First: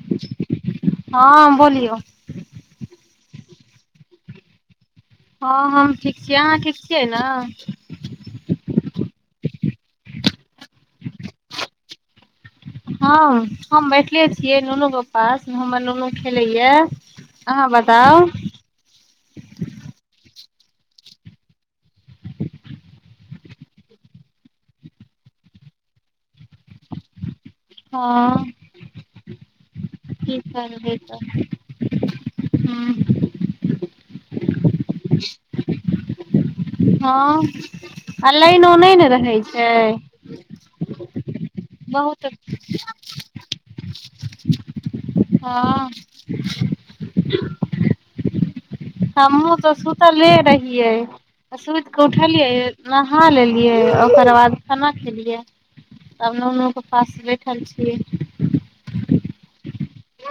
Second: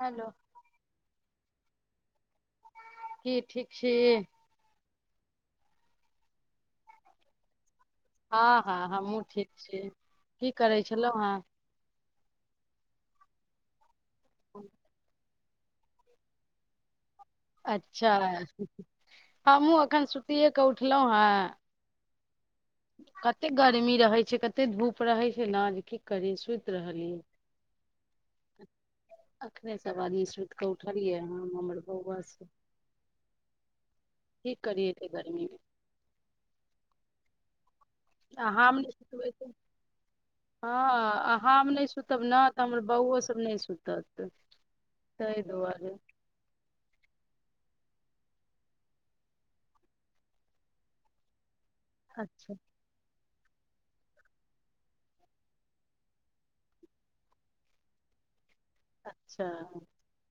Hello हम बोलियौ की ठीक छी हँ हम ठीक छियै अहाँ ठीक छियै ने हँ हँ हमहूँ ठीक छियै की करै छलहुँ हं हँ हम बै ठले छिय नुनू के पास हमर नुनू खेलैय अच्छा हँ मु अखन सु तिए क उठलहुं हं कते गर्मी रहे छै कते धूप रहै छै ने जे की करी सुति रहलीयै हँ अखने सभआदमी की सूति क' करबै उठलियै तऽ हं हमर बौआ स ब [unintelligible] कि करियै त' गर्मीमे हँ आ लाइनो हम नहि न सुतबै रहै तऽ छै हँ आ हम नहि सुतब बहुत न तऽ हमर बौओ सब नहि सुतत [inaudible] हँ दुआरे हमहूँ तऽ सुतले रहियै सुति क' उठलीयै अच्छा न नहा लेलियै ओकर बाद खाना खेलियै तब नूनुके पास बैठल छियै अच्छा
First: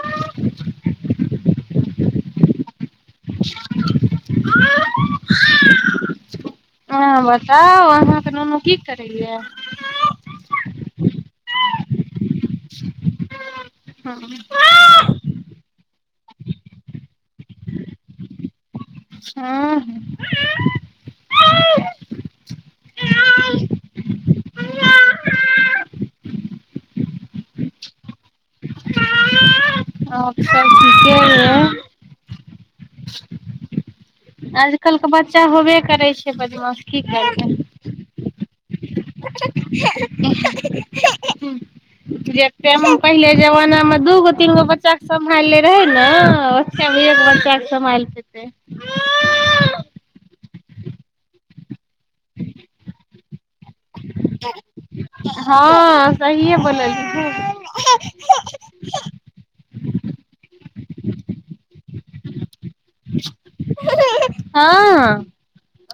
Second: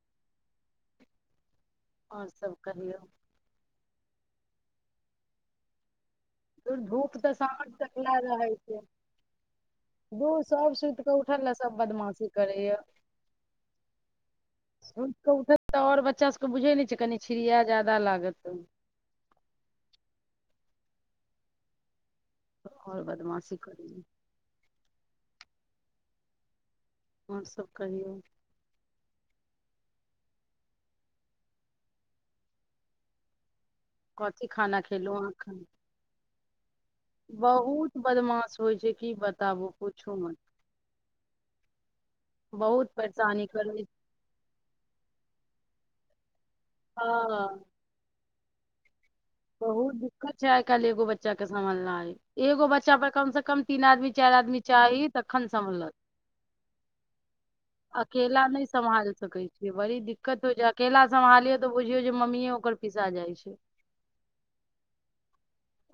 [inaudible] आओरसभ कहियौ [unintelligible] धू धूप अहाँ तऽ साँझ बताउ तकले अहाँके रहै नुनू की छै करैया धू सभ सुति कऽ उठल ल सब बदमाशी करैया हँ सुति क उठल तऽ आओर ब च्चास सभकेँ बुझै नहि छियै कनि छिड़िया जादा लागत हँ ह आओर बदमाशी करै आओरसभ कहियौ आब सभ ठीके य कथी खाना आजकल के खेलहुँ अहाँ बच्चा खान होबे करै छै बदमाश की करबै बहुत बदमाश होइ छै की बताबू पूछू मत जे बहुत टाइम पहिले परेशानी करै छै। जमानामे दूगो तीन गो बच्चाे समहाले रहे नओ [unintelligible] फेमलियो क बच्चा हँ क स्माइल पेत्ये [inaudible] न्यें बहुत दिक्कत छै आइ काल्हि एगो बच्चा के सम्हलनाइ एगो बच्चा पर कम से कम तीन आदमी चारि आदमी चाही तखन सम्हलत हँ सहिए बोलल ह अकेला नहि [unintelligible] सम्हाल सकै छियै बड़ी दिक्कत होय छै अकेला समहालियो तऽ बुझिऔ जे मम्मीओ ओकर पिसा जाय छै हँ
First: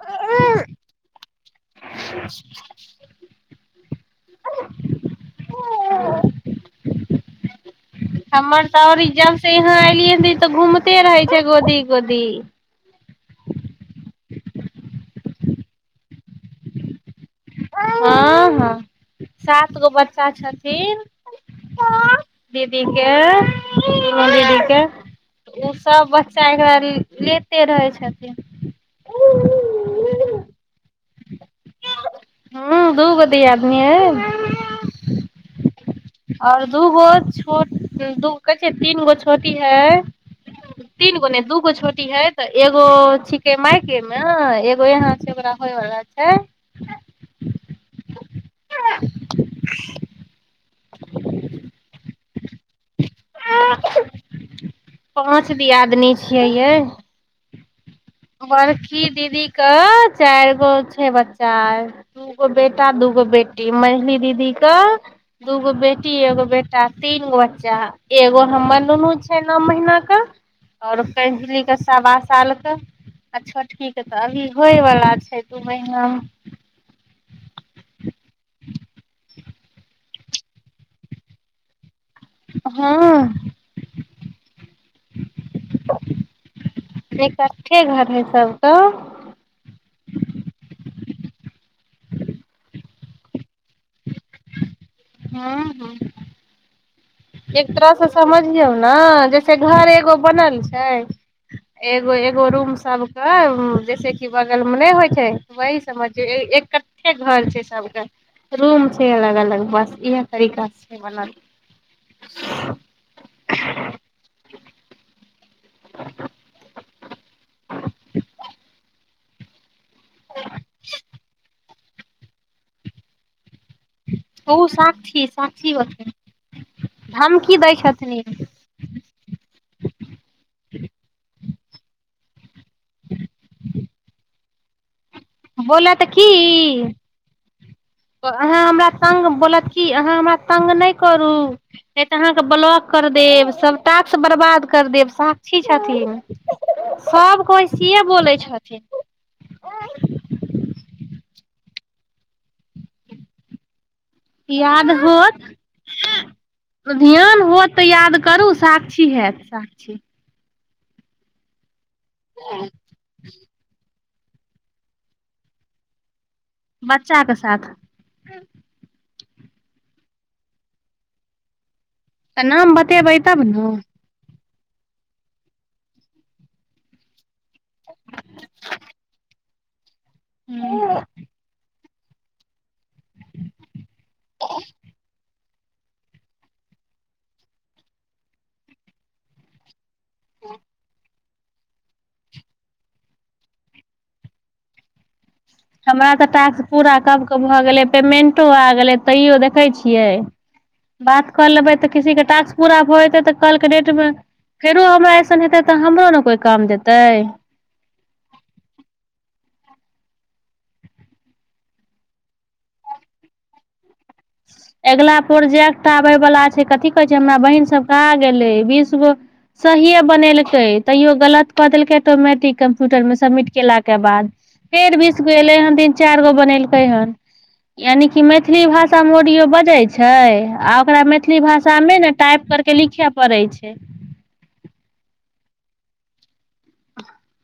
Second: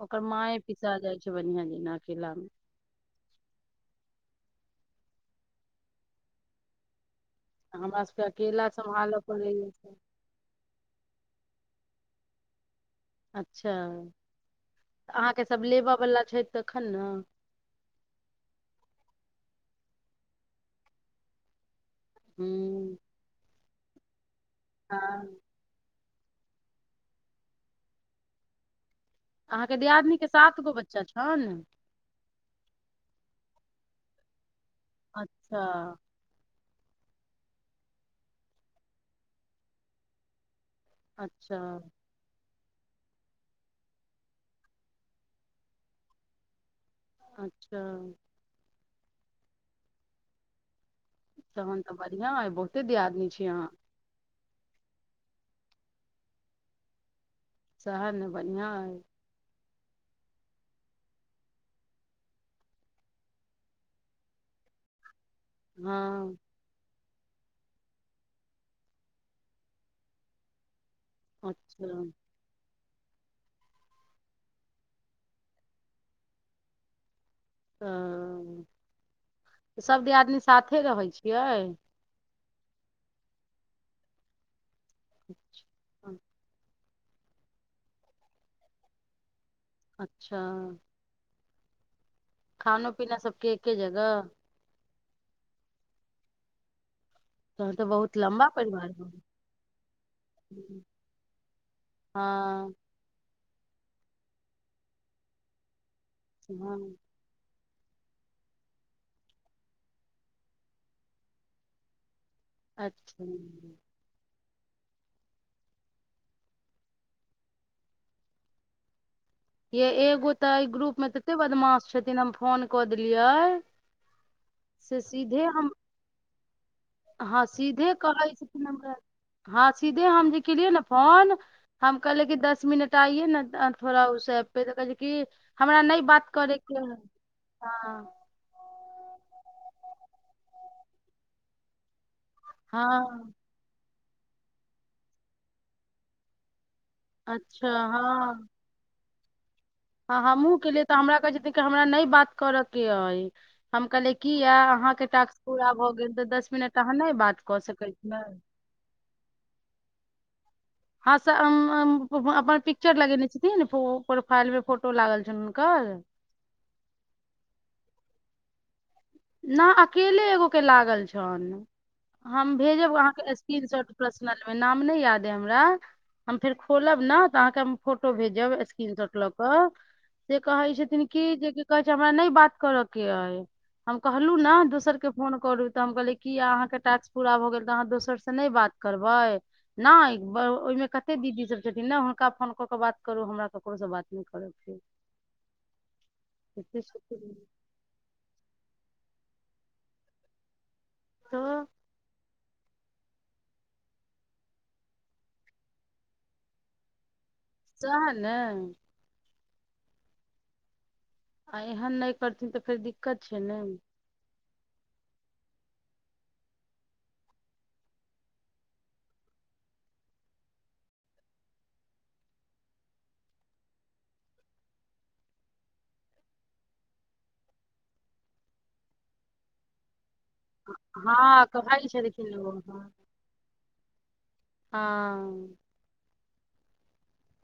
[unintelligible] ओकर माँए पिसा जाइ छै [unintelligible] [unintelligible] हमरा सबके हमर अकेला तऽ ओर सम्हालऽ इजब से पड़ैया यहाँ सब। एलियै तऽ घूमते रहे छै गोदी गोदी अच्छाऽ अहाँके सभ लेबयवला छै तखन ने हँ हँ सात गो बच्चा छथिन दीदीे हूँ के ह [unintelligible] दीदी के हँ उ सब बच्चा एकरा लेते रहै छथिन अहाँके दियादिनी के सात गो बच्चा छै हन हँ दू गो दियादिनी है अच्छा आओर दूगो छ दूगो कहै छै तीन गो छोटी है तीन गो नहि अच्छा दूगो छोटी है तऽ एगो छिके मायके मे एगो यहाँ छै ओकरा होयवला छै अच्छा [inaudible] तहन तऽ बढ़िआँ अइ बहुत कते दियादनी छी अहाँ पाँच दियादिनी छियै यै सह ने बढ़िआँ अइ बड़की दीदी के चारि गो छै बच्चा दू गो बेटा दू गो बेटी मझली दीदीे क दूगो बेटी हँ एगो बेटा तीन गो बच्चा एगो हमर नुनू छै नौ महीना क और कंजली के अच्छा सवा साल के आ छोटकीके तऽ अभी होयवला छै दू महीनामे ह सभ दियादिनी साथे रहै छियै हँ एकअठ्ठे घर है सबके अच्छा [inaudible] खानो पीना सबके एके जगह हँ हँ एक तहन तऽ तरह से बहुत लम्बा समझियौ न परिवार ह जैसे घर एगो बनल छै एगो एगो हँ रूम सबके हं जैसे कि बगलमे नहि होइ छै वइ समझियौ हँ एककठ्ठे घर छै सबके रूम छै अलग अलग बस इयह तरीका छै बनल अच्छा य एगो तऽ ग्रुपमे तते बदमास छथिन हम फोन कऽ देलियै ओ से साक्षी सीधे हम साक्षी हँ धमकी दै सीधे कहै छथिन हमरा हँ सीधे हम जे केलियै ने फोन हम कहले कि दस मिनट आइे ने थोड़ा उ त फेरो कहि कि हमरा नहि बोलत बात की करयके है हँ अहाँ हमरा तंग बोलत कि अहाँ हमरा तंग नहि करू नै त' अहाँके ब्लॉक कर हँ देब सब टास्क बरबाद कर देब साक्षी छथिन सभ कोइ अच्छा सेहे बोलै हँ छथिन हमहुं केलियै तऽ हमरा कहै छै हमरा नहि बात करऽ के अइ हम कहलिय कीया याद अहाँके टास्क होत पूरा भऽ गेल तऽ दस मिनट अहाँ नहि ध्यान बात कऽ होत तऽ सकैत याद छियै करू साक्षी हैत साक्षी हँ से अम अम अपन पिक्चर लगेने छथिन ने फ प्रोफाइल मे फोटो लागल छैन हुनकर बच्चाके साथ न अकेले एगो के लागल छनि हम नाम भेजब बतेबै अहाँके तब स्क्रीन शॉट ने प्रसनल नाम नहि याद हमरा हम फेर खोलब न तऽ अहाँके हम फोटो भेजब स्क्रीन शॉट लऽ कऽ से कहै छथिन कि जे कहै छै हमरा नहि बात करऽ के अइ हम कहलहुँ ने दोसरके फोन करू तऽ हम कहलियै कि अहाँके टास्क पूरा भऽ गेल तऽ अहाँ दोसरसँ नहि बात करबै नहि ओहिमे कतेक दीदी सभ छथिन ने हुनका फोन कऽ कऽ बात करू हमरा ककरोसँ बात नहि कर के अइ हमरा तऽ टास्क पूरा कबके भऽ गेलै पेमेंट ओ आ गेलै तैयो देखै छियै बात करऽ लेबै तऽ किसी के टास्क पूरा भऽ जेतै तऽ कलके डेट मे फेरो हमरा अऐसन हेतै तऽ हमरो ने कोइ काम देतै सैहै ने आ एहन नहि करथिन तऽ फेर दिक्कत छै नहि अगिला प्रोजेक्ट आबै बला छै कथी कहै छै हमरा बहिन सब कहा गेलै बीस गो सहिए बनेलकै तैयो गलत कऽ देलकै ऑटोमटिक कम्प्यूटरमे सबमिट केलाके बाद फेर बीस गो एलै हन तीन चारि गो बनेलकै हन यानि कि मैथिली भाषा सम ओडियो बजै छै छै आ ओकरा मैथिली हँ कहै भाषामे ने छलखिन टाइप ओ करकेऽ लिखय पड़ै छै हँ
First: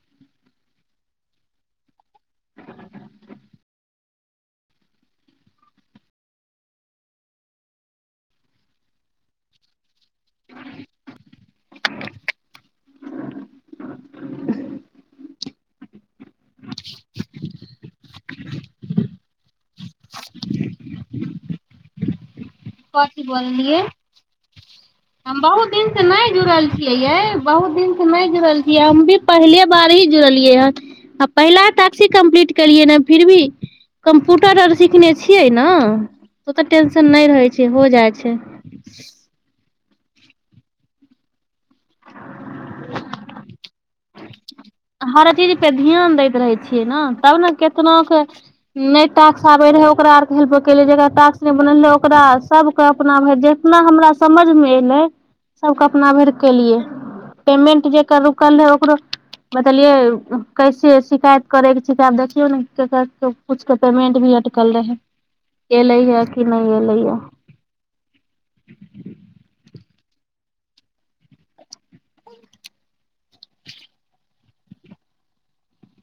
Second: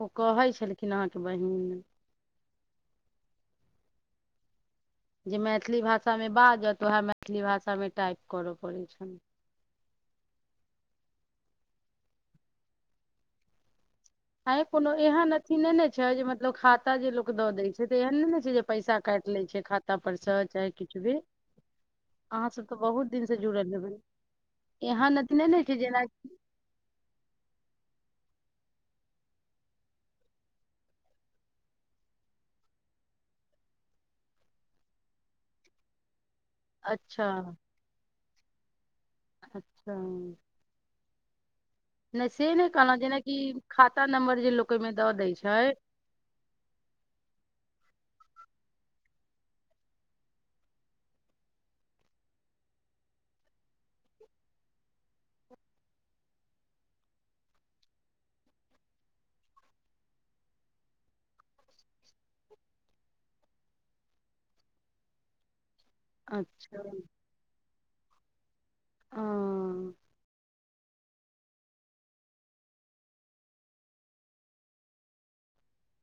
ओ कहै छलखिन अहाँके बहिन जे मैथिली भाषामे बाजत उएह मैथिली भाषामे टाइप करय पड़ै छै ह आँय कोनो एहन अथि नहि ने छै जे मतलब खाता जे लोक दऽ दै छै तऽ एहन नहि ने छै जे पैसा काटि लै छै खातापर सँ चाहे किछु भी अहाँ सब तऽ बहुत कथी दिन से जुड़ल बोललियै हेबै एहन अथी हम नहि ने बहुत छै दिन जेना से नहि जुड़ल छियै यै बहुत दिन से नहि जुड़ल छियै हम भी पहिलियै बार ही जुड़लियै ह आ पहिला टाक्स ही कम्प्लीट कलियै न फिर भी कम्पुटर आर सिखने छियै न ओ त टेंशन अच्छा नइ रहै छै हो जाइ छै हँ नै से नै कहला जेना कि खाता नंबर जे लोक ओहिमे दऽ हर दै छै चीजपे धीयान दैत रहै छियै ने तब न केतनक नहि टाक्स आबै रहै ओकरा आरके हेल्प केलियै जका टाक्स नहि बनल रहै ओकरा सबके अपना भरि जेतना हमरा समझमे एलै सभके अपना भरि केलियै पेमेंट जेकर रुकल रहै ओकरो बतलियै कैसे शिकायत करैके छिकै आब देखियौ ने केकर किछुके पेमेंट भी अटकल रहै एलै ह कि नहि अच्छा एलै अ हँ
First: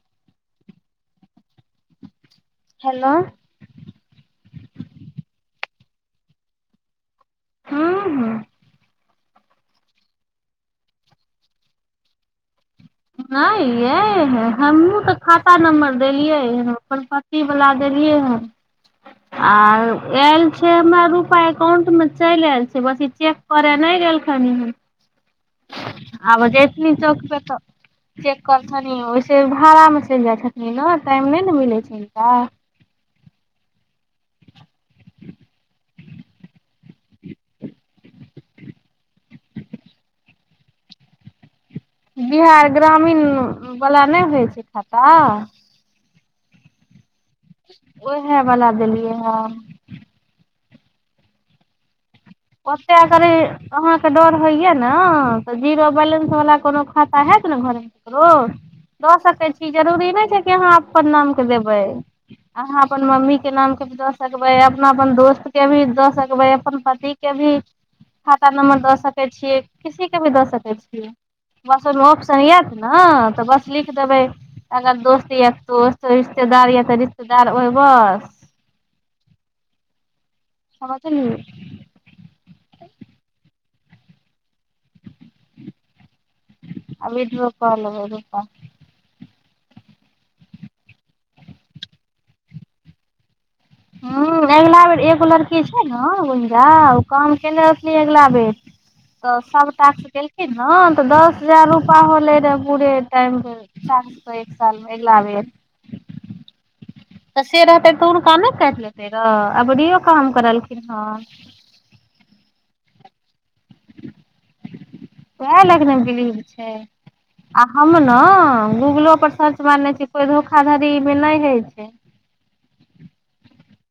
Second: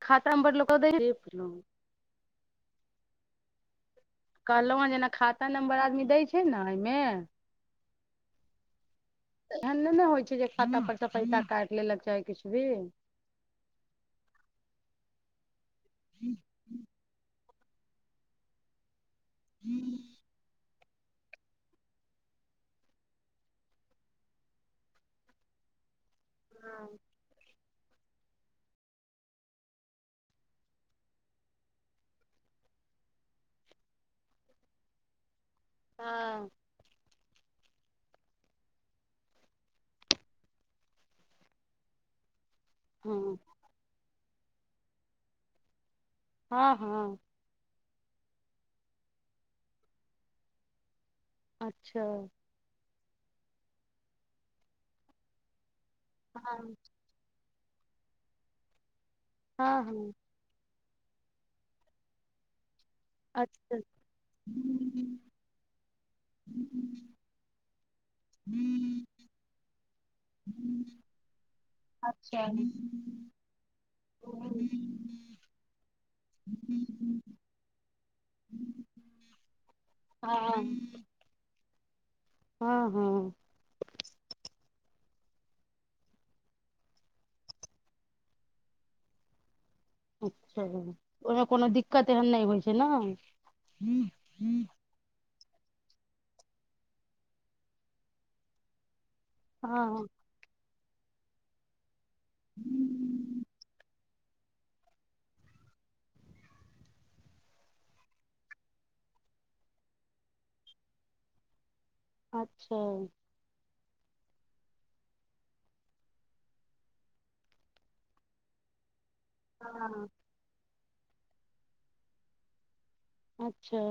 खाताम बर लोकदै [inaudible] हैलो कहलहु हन जेना खाता नम्बर आदमी दै छै न एहिमे हाँ हँ एहन नहि न होइ छै जे खाता पर पैसा काटि लेलक चाही किछु भी नहि यै ह हमहूँ तऽ पा नम्बर देलियै ह अप्पन पति बला देलियै हन हँ आ एल छै हमरा रुपा एकाउंट मे चलि ऐल छै बस ई चेक करे नहि गेलखिन [inaudible] आब जेथिन चौक प त चेक करथिन ओहिसे भाड़ामे चलि जाइ छथिन न टाइम नहि न मिलै छै हिनका [inaudible] हँ [inaudible] बिहार ग्रामीण हँ बला नहि होय खाता हँ हँ उहै बला देलियै ह अच्छा साह करी अहाँके डर होइया न जीरो बैलेंस वला हँ कोनो खाता है घर एकरो दऽ सकै छी हँ जरूरी हँ नहि छै कि अहाँ सब नाम के देबै अहाँ पन मम्मी के नाम अच्छा क भी द सकबे अपना अपन दोस्त के भी द सकबे अपन पति ठीक खाता नम्बर दऽ सकै छियै किसीे भी कें दऽ सकै छियै बस ओहिमे अच्छा ऑप्शन यत ने तऽ बस लिख देबै हँ अगर दोस्त य दोस्त रिश्तेदार य तऽ रिश्तेदार ओहि बस हाँ चलि हँ हँ अभी रूपा लबै रूपा अच्छा ओहिमे कोनो दिक्कत एहन नहि होइ छै ने हुँ एगो लड़की की छै ने गुंजा ओ काम केने रही अगिला बेर तऽ सभटा से हँ गेलेलखिन हँ तऽ दस हजार रुप रपा होलै रहऽ पूरे टाइम के एक साल मे अगिला बेर तऽ से रहतै तऽ हुनका नहि काटि लेतै र अबरीयो काम करलखिन हे अच्छा ओहा लाइन मे छै आ हम न गूगलो पर सर्च मारने छै हँ कोइ धोखाधारि मे नहि होइ छै अच्छा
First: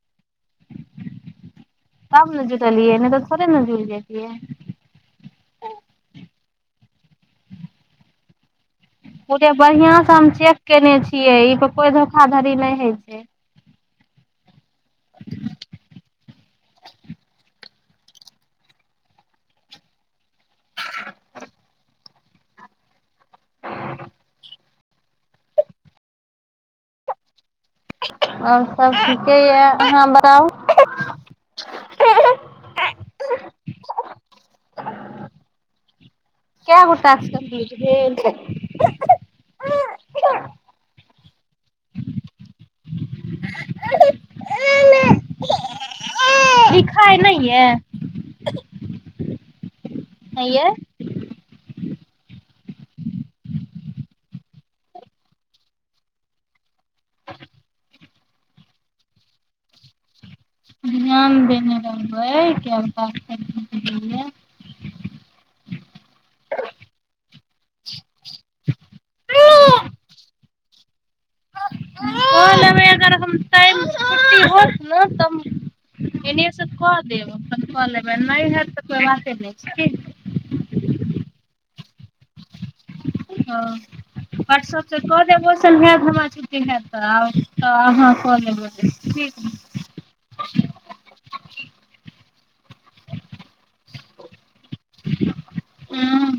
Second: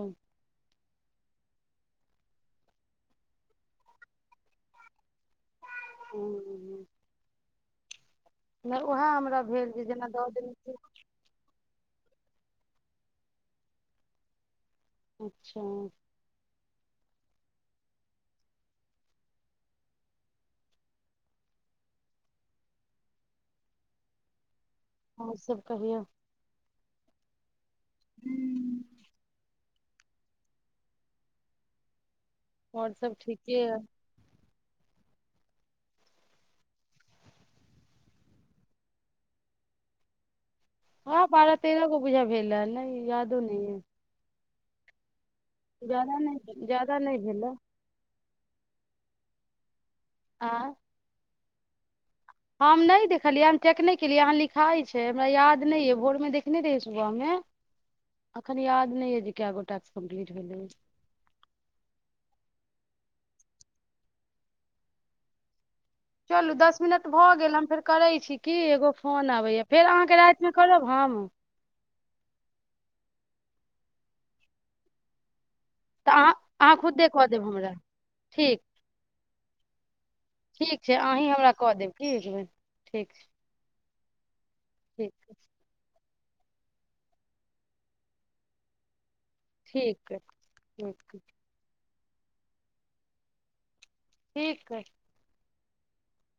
तब ने जुटलियऐ नहि तऽ थोेरे न जुरि जेतिऐ नहि उएह उ हमरा जेे भेल जे बढ़ियां जेना स दऽ हम देने चेक छी केने छियै इत कोइ धोखाधड़ी नहि होइ छै अच्छा [inaudible] आरसभ कहियौ आओर सब ठीके या हाँ बड़ाउ आओर सब ठीके या काय गोटा सँ पिलखिन हँ बारह तेरह गो बूझा भेल रहल ह ने यादो नै ह जादा नहि जादा लिखाइ नहि नै भेलै ये [inaudible] नहि ये आँ हम नहि देखलियै हम चेक नहि केलियै अहाँ लिखाइ छै हमरा याद नहि ये भोर मे देखने रहियै सुबह मे एखन याद नहि ये जे कए गो टास्क कम्प्लीट भेलै ध्यान देने रहबै क चलू दस मिनट भऽ गेल हम फेर करै छी कि एगो फोन आबैया फेर अहाँके राति फेर करब हम द देबय अगर हम टाइम छुट्टी होत ने तऽ अहाँ एनेस अहाँ कऽ खुदे देब अपन हमरा कऽ लेबै नहि ठीक हत तऽ कोइ बाते नहि ठीक ठीक छै अहीँ हमरा कऽ देब की भेलै ठीक छै हँ आओर सबसँ कह देब मौसल होयत हमरा छुट्टी हेतऽ तऽ अहाँ कलेबै ठीक ठीक ह ठीक हइ हुंम